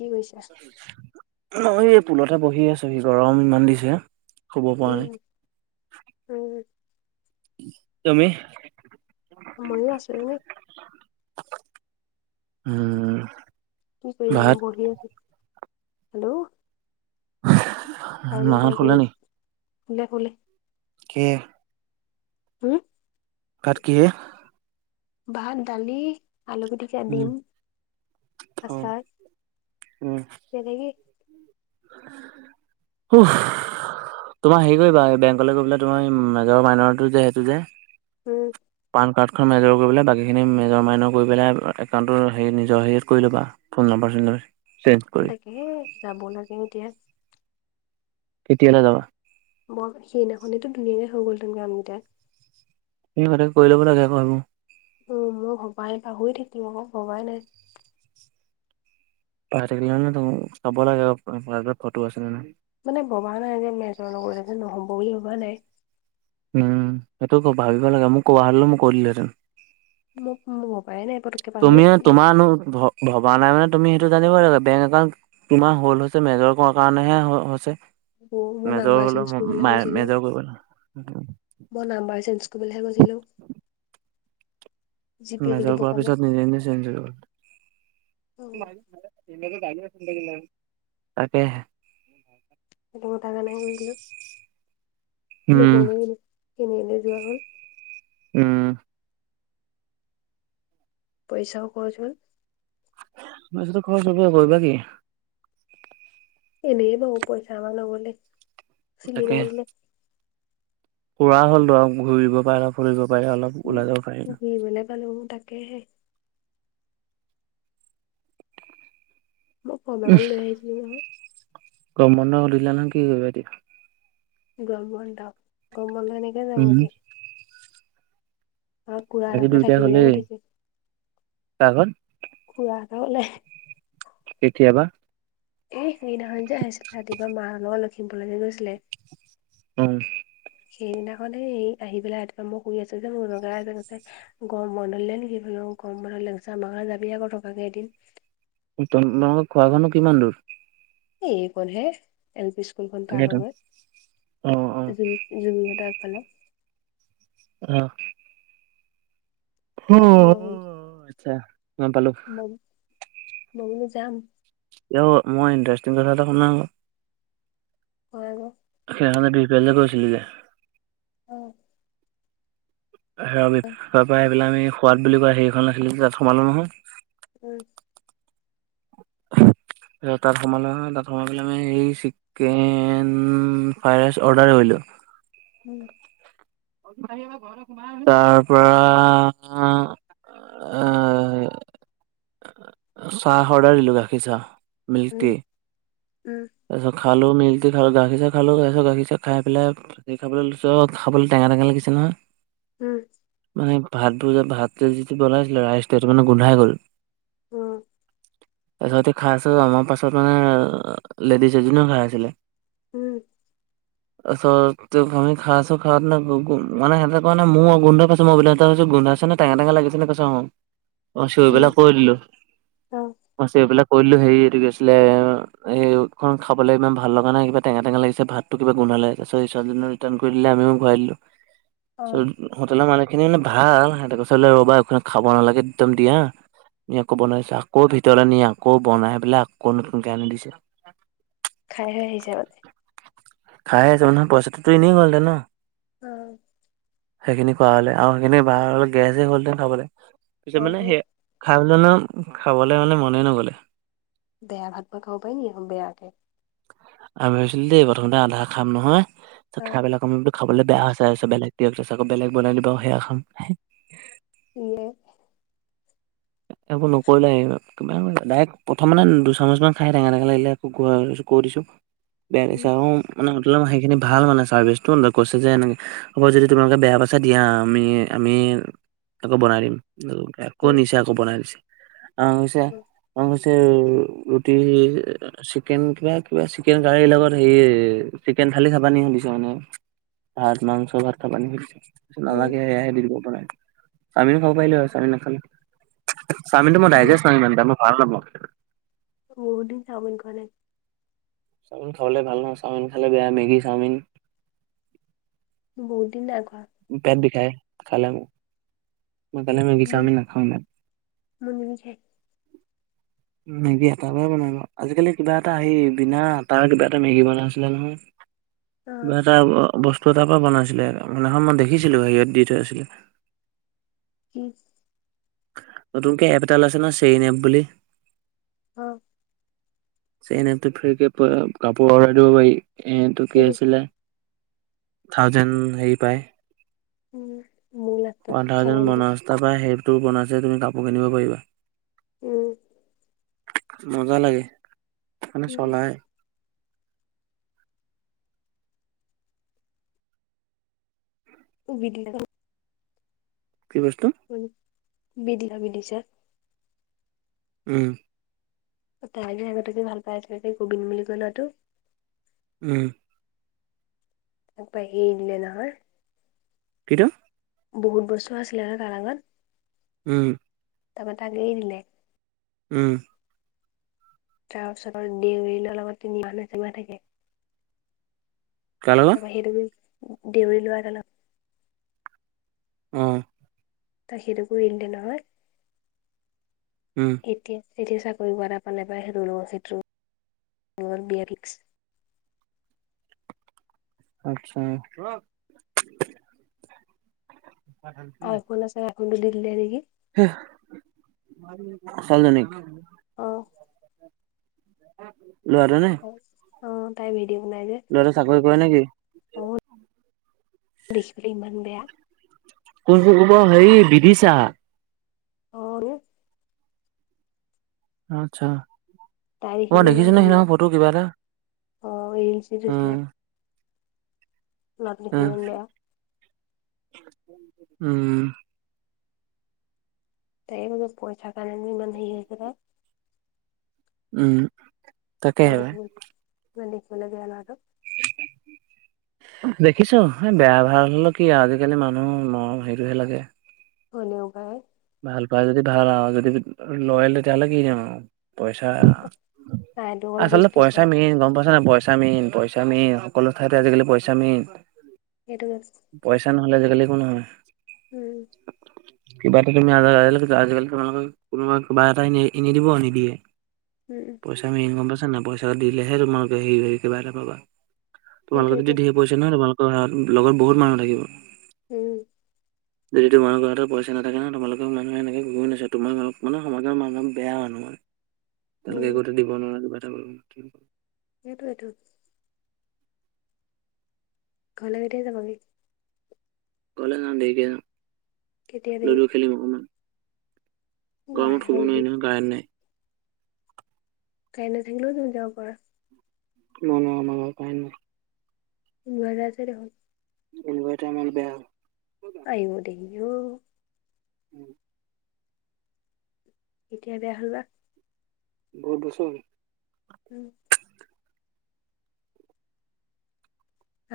কি কৈছা ম‌ই এই পুলতে বহি আছোহি গৰম ইমান দিছে শুব পৰা উম, নাই উম, তুমি ময়ো আছো এনে উম কি কৰিবানো ভাত বহি আছো হেল্ল' খাই মেলি মাহত শুলে আজৰি নেকি শুলে শুলে কি হুম কাট কি ভাত দালি আলুগুটিকা উম। দিম অ', আচাৰ উম। তেনেকে [inaudible] হুহ তোমাৰ হেৰি কৰিবা এই বেংকলৈ গৈ পেলে তোমাৰ মেজৰ মাইনৰটো যে সেইটো যে উম পান কাৰ্ডখন মেজৰ কৰি পেলাই বাকীখিনি মেজৰ মাইনৰ কৰি পেলাই একাউণ্টটোৰ হেৰি নিজৰ হেৰিত কৰি ল'বা ফোন নম্বাৰ পছ নছে তাকে যাব লাগে এতিয়া কেতিয়ালা যাবা বৰ সেইদিনাখনেতো দুই এাই হৈ গ'ল তেনকে আমকেইটাক সি স কৰি ল'ব লাগে আৌো অ মই ভবাই নাই পা শুই থাকিলম মকৌ ভবাই নাই থাকিল চাব লাগে ফটো আছিলে নে মানে ভবা নাই যে মেজৰ লগৰ যে নহ'ব বুলি ভবা নাই উম সেইটো ভাবিব লাগে মোক কব হলে মোক কৰিলহেঁতেন মোক মোৰ পায় নাই পতককে পাহৰি তুমি থাকিলো। তোমাৰনো ভবা নাই মানে তুমি সেইটো জানিব লাগে বেংক একাউট তোমাৰ হল্ হৈছে মেজৰ কৰ কাৰণেহে হৈছে অ, মই মেজা নাম্বাৰ হল চেঞ্জ কৰিবলৈ ম গৈছিলো মেজাও কৰিব মই নাম্বাৰ চেঞ্জ কৰিবলৈহে কৈছিলোঁ নযৰ কোৱাৰ পিছত নিজে নিজে চেঞ্জ তাকে সেইটো কথাকাা নাই বুলি গো উম নহ'লে কি দি এনেলৈৈ যোৱা হ'ল আহ পইচাও কচ মইছত খবৰ চব কৰিবা কি এনেই পাব পইচা ম লাবলে চিলি মাৰিলে খুৰা হ'ল ধ ঘূৰিব পাৰিলা ফ পায় অলপ ওলাই যও প ন ঘুৰিবলৈ পালো তাকেহে মই কম এখন লৈ আহিছিলো নহয় গৰমবন্ধ দিলা নে কি কৰিবা দিবি গম বন্ধ গম বন এনেকে যাম উম আাকি দুইটাই থাকিবলৈ হলেই মাতিছে কা ঘত [unintelligible] কেতিয়াবা এই সিদিনাখন যে আহিছিলে ৰাতিপুৱা মাহ লগত লখিমপুৰলৈকে গৈছিলে উম সেইদিনাখননে আহি পেলাই ৰাতিপুৱা মই শু আছো যে মোৰ লগীয়া এজনি আছে গম বন্ধ দিলে নেকি বোলো কম বাৰ লেংচা মাখৰা যাবি আকৌ থটকাকে এদিন তোমালোকৰ খোৱাখনো কিমান দূৰ এ এই ক নহে এল পি্ স্কুল স্কুলখন পাৰ হৈ তাকেতো গৈ অ অ [unintelligible] অ উম তাৰপৰা উম মই আচছা গম পালো মহনো যাম মই ইটাৰেষ্টিং কথা এটা শুনা কয় আকৌ সেই বেলেগ কৈছিলগে আহ। স পৰা সেইবাই আমি সোৱাদ বুলি কোৱা হেৰিখন আছিলে তাত সোমালো নহয় উ [unintelligible] তাত সোমালো নহয় তাত সোমাই পেলাই ম হ চিকেন ফ্ৰাইড ৰাইচ অৰ্ডাৰ কৰিলোঁ [unintelligible] উম তাৰ পৰা অ চাহ অৰ্ডাৰ দিলোঁ গাখীৰ চাহ মিল্ক টি উম উম তাছত খালো মেলি খালো গাখীৰ চাহ খালো গ গাখীৰ চাহ খাই পেলাই গাখীৰ খাবলৈ লৈছো খাব টেঙা টেঙা লাগিছে নহয় উম মানে ভাতবোৰ যে ভাত তে যিটো বনাইছিলে ৰাইচেইটো মানে গোন্ধাই গ'ল উম। তাৰপিছতে খাই আছো আমাৰ পাছত মানে লেডিজ এজনিও খাই আছিলে উম। তত আমি খাইছো খাত ন মানে সেহতে ক ন মোৰ গোন্ধ পাইছছে মই গোন্ধইছে টেঙা, টঙা লাগিছে নে কৈচো উম চিঞৰিপেলাই কৈ দিলো অ ম চিঞৰিবিলাক কৰিলো হেৰিৰি গৈছিলে এইেই খাবলৈ ইমান ভাল লগা নাই কিবা টেঙা টেঙা লাগিছে ভাতটো কিবা গোন্ধালে ছোৱালীজনীৰ লগত ৰিাটাৰ্ণ কৰি দিলে আমিও ঘূৰাই দিলো। অ হোটেলৰ মানুহ খিনি মানে ভাল সিহঁতেৰ [unintelligible] ৰবা একখন খাব নালাগে একদম দিয়া নি আকৌ বনাইছো আকৌ ভিতৰ নি আকৌ বনাই পেলাই আকৌ নতুনকে আনি দিছে। খাই হে আহিছে মানে খাই আহিছো মানে পইচাটোতো এনেই গ'ল হেতেন ন? অ সেইখিনি খোৱা হলে আৰু সেইখিনি ব হ গেছ হ'লহেতেন খাবলৈ অ পিচত মানে তো সেই খাই জ খাবলৈ মানে মনে নগ'লে বেয়া ভাত বাৰু খাব পাৰি নেকি বেয়াকে আমি ভাবিছিলো দেই প্ৰথমতে আধা খাম নহয় তাৰ পিছত অ খাই পেলাই কম বোলো খাবলৈ বেয়া হৈছে আৰু বেলেগ দিয়ক তাৰপিছত আকৌ বেলেগ বনাই দিব সেয়া খাম ন [unintelligible] একো নকৰিলে ডাইৰেক্ট প্ৰথম মানে দুচামুচমানান খাই টেঙা, টঙা লাগিলে এক কৈ দিছোঁ বেয়া লাগিছে উম আও মানে সেইখিনি ভাল মানে ছাৰ্ভিচটো ন কৈছে যে এনেকৈ হ'ব যদি তোমালোকে বেয়া পইচা দিয়া আমি আমি আকৌ বনাই দিম আকৌ নিছে আকৌ বনাই দিছে অ উম ক অ ৰুটি চিকেন কিবা কিবা চিকেন ক লগত হেই ন থালি খাব নি সুধিছে মানে ভাত মাংস ভাত খাব নি সুধিছে উম নালাগে এইআহে আমিও খাব পাৰিলো হয় চাউল নাখালে চাওমিনটো মোৰ ডাইজেষ্ট নহই ইমান এতা মই ভাল নাপাওঁ। বহদিন চাওমিন খোৱা নাই চাওমিন খাবলে ভাল নহয় চাওমিন খালে বেয়া মেগী চাওমিন বহুত দিন আগত পেট বিখায় খালে মোৰ মই উম তালে মেগী মোৰ চাওমিন নাখাওঁ উ মেগী এটাৰ ব বনাব আজিকালি কিবা এটা আহি বিনা আটাৰ কিবা এটা মেগী বনাই আছিলে নহয় অ মটা বস্ত তাৰ পৰা বনাইছিলে সিদিনাখন মই দেখিছিলো হেৰিয়ত দি থৈ থৈছিল উম নতুনকৈ এপ এটা ওলাইছে নহৈ চেইইন এপ বুলি আহ চেইন এপ টোত ফ্ৰী কে কাপোৰ অৰ্ডাৰ দিব পাৰি এটো কি সেইটো আছিলে থাউজেণ্ড হেৰি পায় উম মোৰ লাষ্টত পন্ধাজন চাওমিনটো বনস্থা বা সেই তোৰ বনাইছে তুমি কাপোৰ কিনিব পাৰিবা উম মজা লাগে মানে চলাই বি কি বছ্ত বিদিলা বিদিছে উম তাইে আগতকে ভাল পাই তে গোবিন্দ বুলি কৈ লোৱাটো উম পাইে ইলে ন কটায়া বহুত বস্তু আছিলে ন কাৰাৰ আগত উম ত ম ত আ গ নিলে উম তাৰ ওচৰৰ ডউৰিনৰ লগত তিনি মানুহ জমা থাকে কাৰ লগত তাৰপৰা সেইটোোক দেউৰ লোৱাৰ ত অলপ আহ তই সেইটো কৰিো এন দেে নহয় উম এতিয়া এতিয়া চাকৰি কৰা পালে পৰাাই হেৰু লো সেইটো বিয়া ফিক্স আত্ছা আইফোন আছে আইফোনটোুলি দিলে নেকি সালজনক আহ লাৰে নে অ তাই ভেট দেউ নাই যে ল'ৰাটো চাকৰি কৰে নেকি? অ দেখবলে ইমান বয়া কোনচোন ক'ব হেৰি বিধছা অ আচ্ছা তাই দেখি অ পেলাই ইমান দেখিছো নে ধুনীয়া সিদিখন ফটো কিবা এটা। অ' এজেঞ্চিটোছলে উম ন তেিনখ উম এয়া [unintelligible] উম, তাইক পইচা [unintelligible] উম তাকেহে পাই নন্দেকলাগান আত [unintelligible] দেখিছো এই বেয়া ভাল হলেও কি আজিকালি মানুহ মৰম হেৰিটোহে লাগে। হলেও পাই। ভাল পাই যদি ভাল আৰু যদি লয়লে তেতিয়াহ'লে কি যাম আৰু। পইচা তাইতো অকল আচলতে বস্তু পইচা চাই মেইন গম পাইছ ন পইচা। পইচামেইণ-পইচামেইন সকলো ঠাইতে আজিকালি পইচামেইন। সেইটোৱে। তেনেহলে আজিকালি একো নহয়। উম, কিবা এটা তুমি আ আজিকালি তোমালোকে কোনোবা কিবা এটা এ নিদিব নিদিয়ে। উম পইচা আমি ইনকম পাইছা নাই পইচা দিলেহে তোমালোকে হে কিবা এটাপাবা। তোমালোকৰ যদি সেইটোৱেটো ধেই পইছো নহয় তোমালোকৰ লগত বহুত মানুহ থাকিব। উম, যদিহ তোমাৰ হাতত পইচা নাথকে, সেইকাৰণে তোমালোকৰ মানুহে এনেকৈ গৈ নাছে তোমাৰ অলপানে সমাজৰ মান অপ বেয়া মানুহ মই উম তেওঁলোকে একোতে দিব নোৱাৰাৰে কিব এটা কৰিব। সেইটোৱেটো ঘৰলে কেতিয়া যাব গে। ক'লে যাওঁ দেৰিকে য কেতিয়া দেৰি লুডু খেলিম অকমান ৱাই গৰমত শুব হ'ল নোৱাৰি নহয় কাৰেণ্ট নাই। কাৰেণ্ট নাথাকিলেও তুমি যাব পৰা। মই নোৱাৰোঁ আমাৰ ঘৰত কাৰেণ্ট নাই। ইনভাৰ্টাৰ আছে দেখোন। ইনভাৰটাৰ আমাৰ বেয়া হল। আয়ো দেহিঔ। উম কেতিয়া বেয়া হ'ল বা। বহুত বছৰহল উম,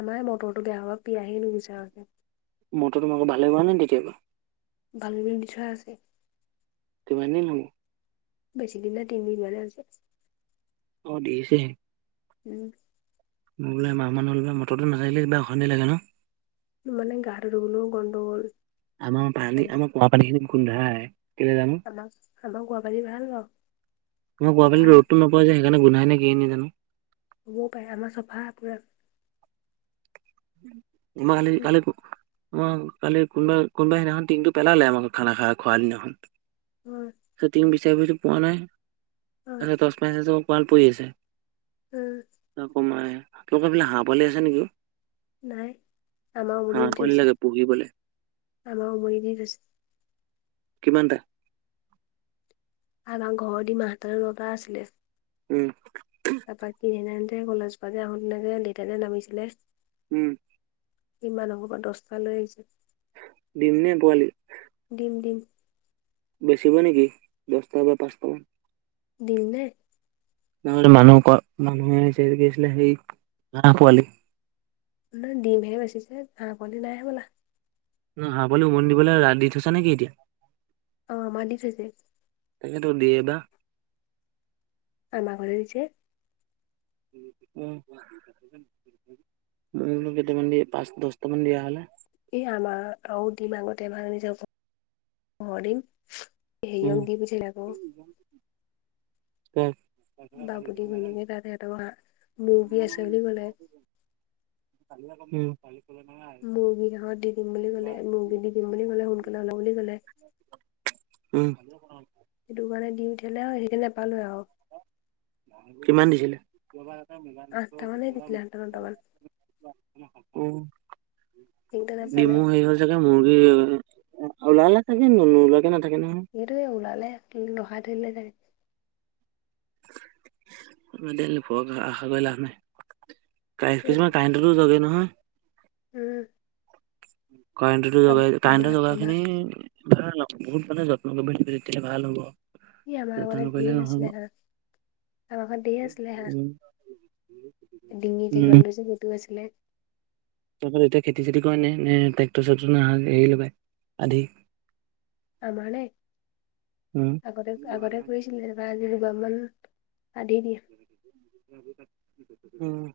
আমাৰ মটৰটো বেয়া হব পিয়াহে নুগুছে আৰু। মটৰটো মাক ভালে হোৱা নাই তেতিয়াবা। ভাল বুলি বিষয় আছে। কিমান দিন হল। বেছি দিন নাই তিনদিনমান হে হৈছে। অ' দিছেহে। উম, মই বোলে মমাহ মানুহ হ'ল মৰটো নাচাকিলে কিবা অশান্তি লাগে ন। মানে গা ৰ গলো গণ্ডগোল। আমাৰ পানী আমাৰ কুঁৱ পানী খিনি গোন্ধাই কেলে জানো। আমাক আমাৰ কোৱা পানী ভাল বাৰু তোমাৰ কোৱা পানী চফা ৰ'দটো নাপায় যে সেইকাৰণে গোন্ধাই নে কিয়ে নেজানো। হ'বও পাৰে, আমাৰ চফা পুৰা। [unintelligible] আমাৰ কালি কোনবা কোনবা সেইদিনাখন টিনটো পেলালে আমাৰ ঘৰত খানা খা খোৱা দিনাখন। তাৰ টিং বিচাৰি ফুৰিছো পোৱা নাই, তাৰপাছত টৰ্চ মাৰি চাইছে কোৱাত পৰি আছে। কমাই তোমালোকৰ ফালে হাঁহ পোৱালি আছে নেকি? নাই, আমাৰ উমনি হাঁহ দি পোৱালি দিছে লাগে পুহিবলে আমাৰ উমনি দি থৈছে। কিমান টা আমাৰ ঘৰৰ দিমা সাতাৱন্নতা আছিলে। উম। তাৰাপা কিনােতে কলেজৰ পা যে আহো তেনেকে দেউতা নামিছিলে। উম। ইমান হব পৰা দছটা লৈ আহিছে। দিম নে পোৱালি? দিম দিম বেছিব নেকি? দচটা বা পাঁচটা মান। ডিমনে মানুহ মানুহে হে কি আছিলে সেই হাঁহ পোৱালি। নহয় ডিমহে বেচিছে হাঁহ পোৱালি নাই হবলা। ন হাঁহ পোৱালি উমনি দিবলৈ দি থৈছা নেকি এতিয়া। অ, বান্ধিছে এতিয়া। তাকেতো দেতা আমাক দিছে। উম। মোৰো কেইটামান দি পাঁচ দছটামান দিয়া হ'লে। এই আমাৰ আৰু দিম আগতে ভাগিছে হাহ দিম। হেৰিয়া দি পঠিয়ালে আক। উম। [unintelligible] উম। মুৰ্গী হাঁহত দি দিম বুলি ক'লে মুৰ্গী দি দিম বুলি ক'লে সোনকালে ওলাব বুলি ক'লে [unintelligible] উম। সেইটো কাৰণে দি পঠিয়ালে সেইকাৰণে নাপালো আৰু। কিমান দিছিলে? আঠটা মানে দিছিলে আঠটা নটা মান উম, সেইকেইটা নাপালে ডিমু হেৰি হ'ল চাগে মুৰ্গীৰ। [unintelligible] সেইটোৱে উলালে ৰখায় থৈ দিলে চাগে। মানে এনে ঘৰক আশা কৰি লাভ নাই। এইটো কিছুমান কাৰেন্টটো জলে নহয়। উম। কাৰেণ্টটো আম জলে কাৰেণ্টৰ আমাৰ জলা আমাৰ খিনি ভাল হব বহুত মানে যত্ন কৰিব তেতিয়ালে ভাল হ'ব। ই আমাৰ আগতে যত্ন নকৰিলে ধেৰ আছিলে নহব, হাঁহ আমাৰ ঘৰত ধেৰ আছিলে হাঁহ উম। ডিঙি দীঘল যে সেইটো আছিলে। তহতৰ এতিয়া খেতি চেতি কৰে নাই নে ট্ৰেক্টৰ চ্ৰেকটৰ নাই হেৰি লগাই আদি। আমাৰ নে উম। আগতে আগতে কৰিছিলে এবাৰ আজি [unintelligible] উম।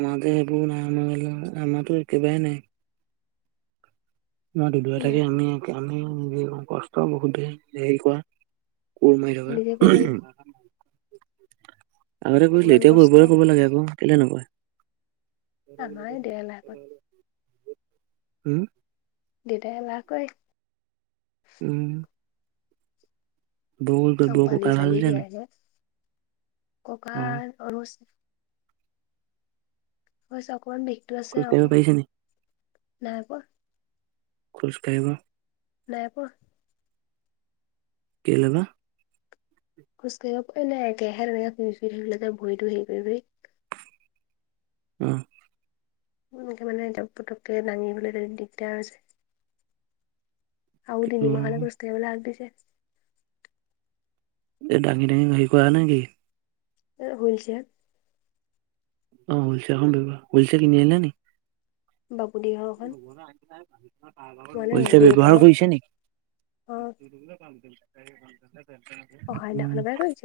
আমাৰ যে সেইবোৰ নাই আমাৰ আমাৰতো একেবাৰে নাই। মই দুদে কি নাই থাকে আমি আমি নিজে কষ্ট বহুত হেৰি কৰা। কোৰ মাৰি নিজে কৰিব লাগে থকা। আগতে কৰিছিলো অকমান এতিয়া কষ্ট কৰিবলৈ ক'ব লাগে আকৌ কেনে নকয় আমাৰে ডেৰ লাখ হম। দেতাই [unintelligible] উম। বৌ অ পানী [unintelligible] ককা অ', আৰুচ [unintelligible] হৈছে অকমান বিষটো আছে খোজ কাঢ়িব পাৰিছে নি? আৰু [unintelligible] খোজকাঢ়িব নাই পো কেলেবা, খোজ ককাঢ়িব [unintelligible] উম, এনেকে মানে এ পুটককে দাঙিবলৈ দিগদাৰ হৈছে। আৰু তিনিমাহলৈ আালে খোজকাঢ়িব লৈ হাগ দিছে দাঙি, দাঙি হি কৰা নেকি এ হুইলচিয়াৰ অ, ' হুইলচেয়াৰ কিনি আনিলানি ড [unintelligible] [inaudible] মানে বল দেউতাই ব্যৱহাৰ কৰিছে অ নেকি? অহা ক উম দিনাখনৰ পৰাই [unintelligible] কৰিছে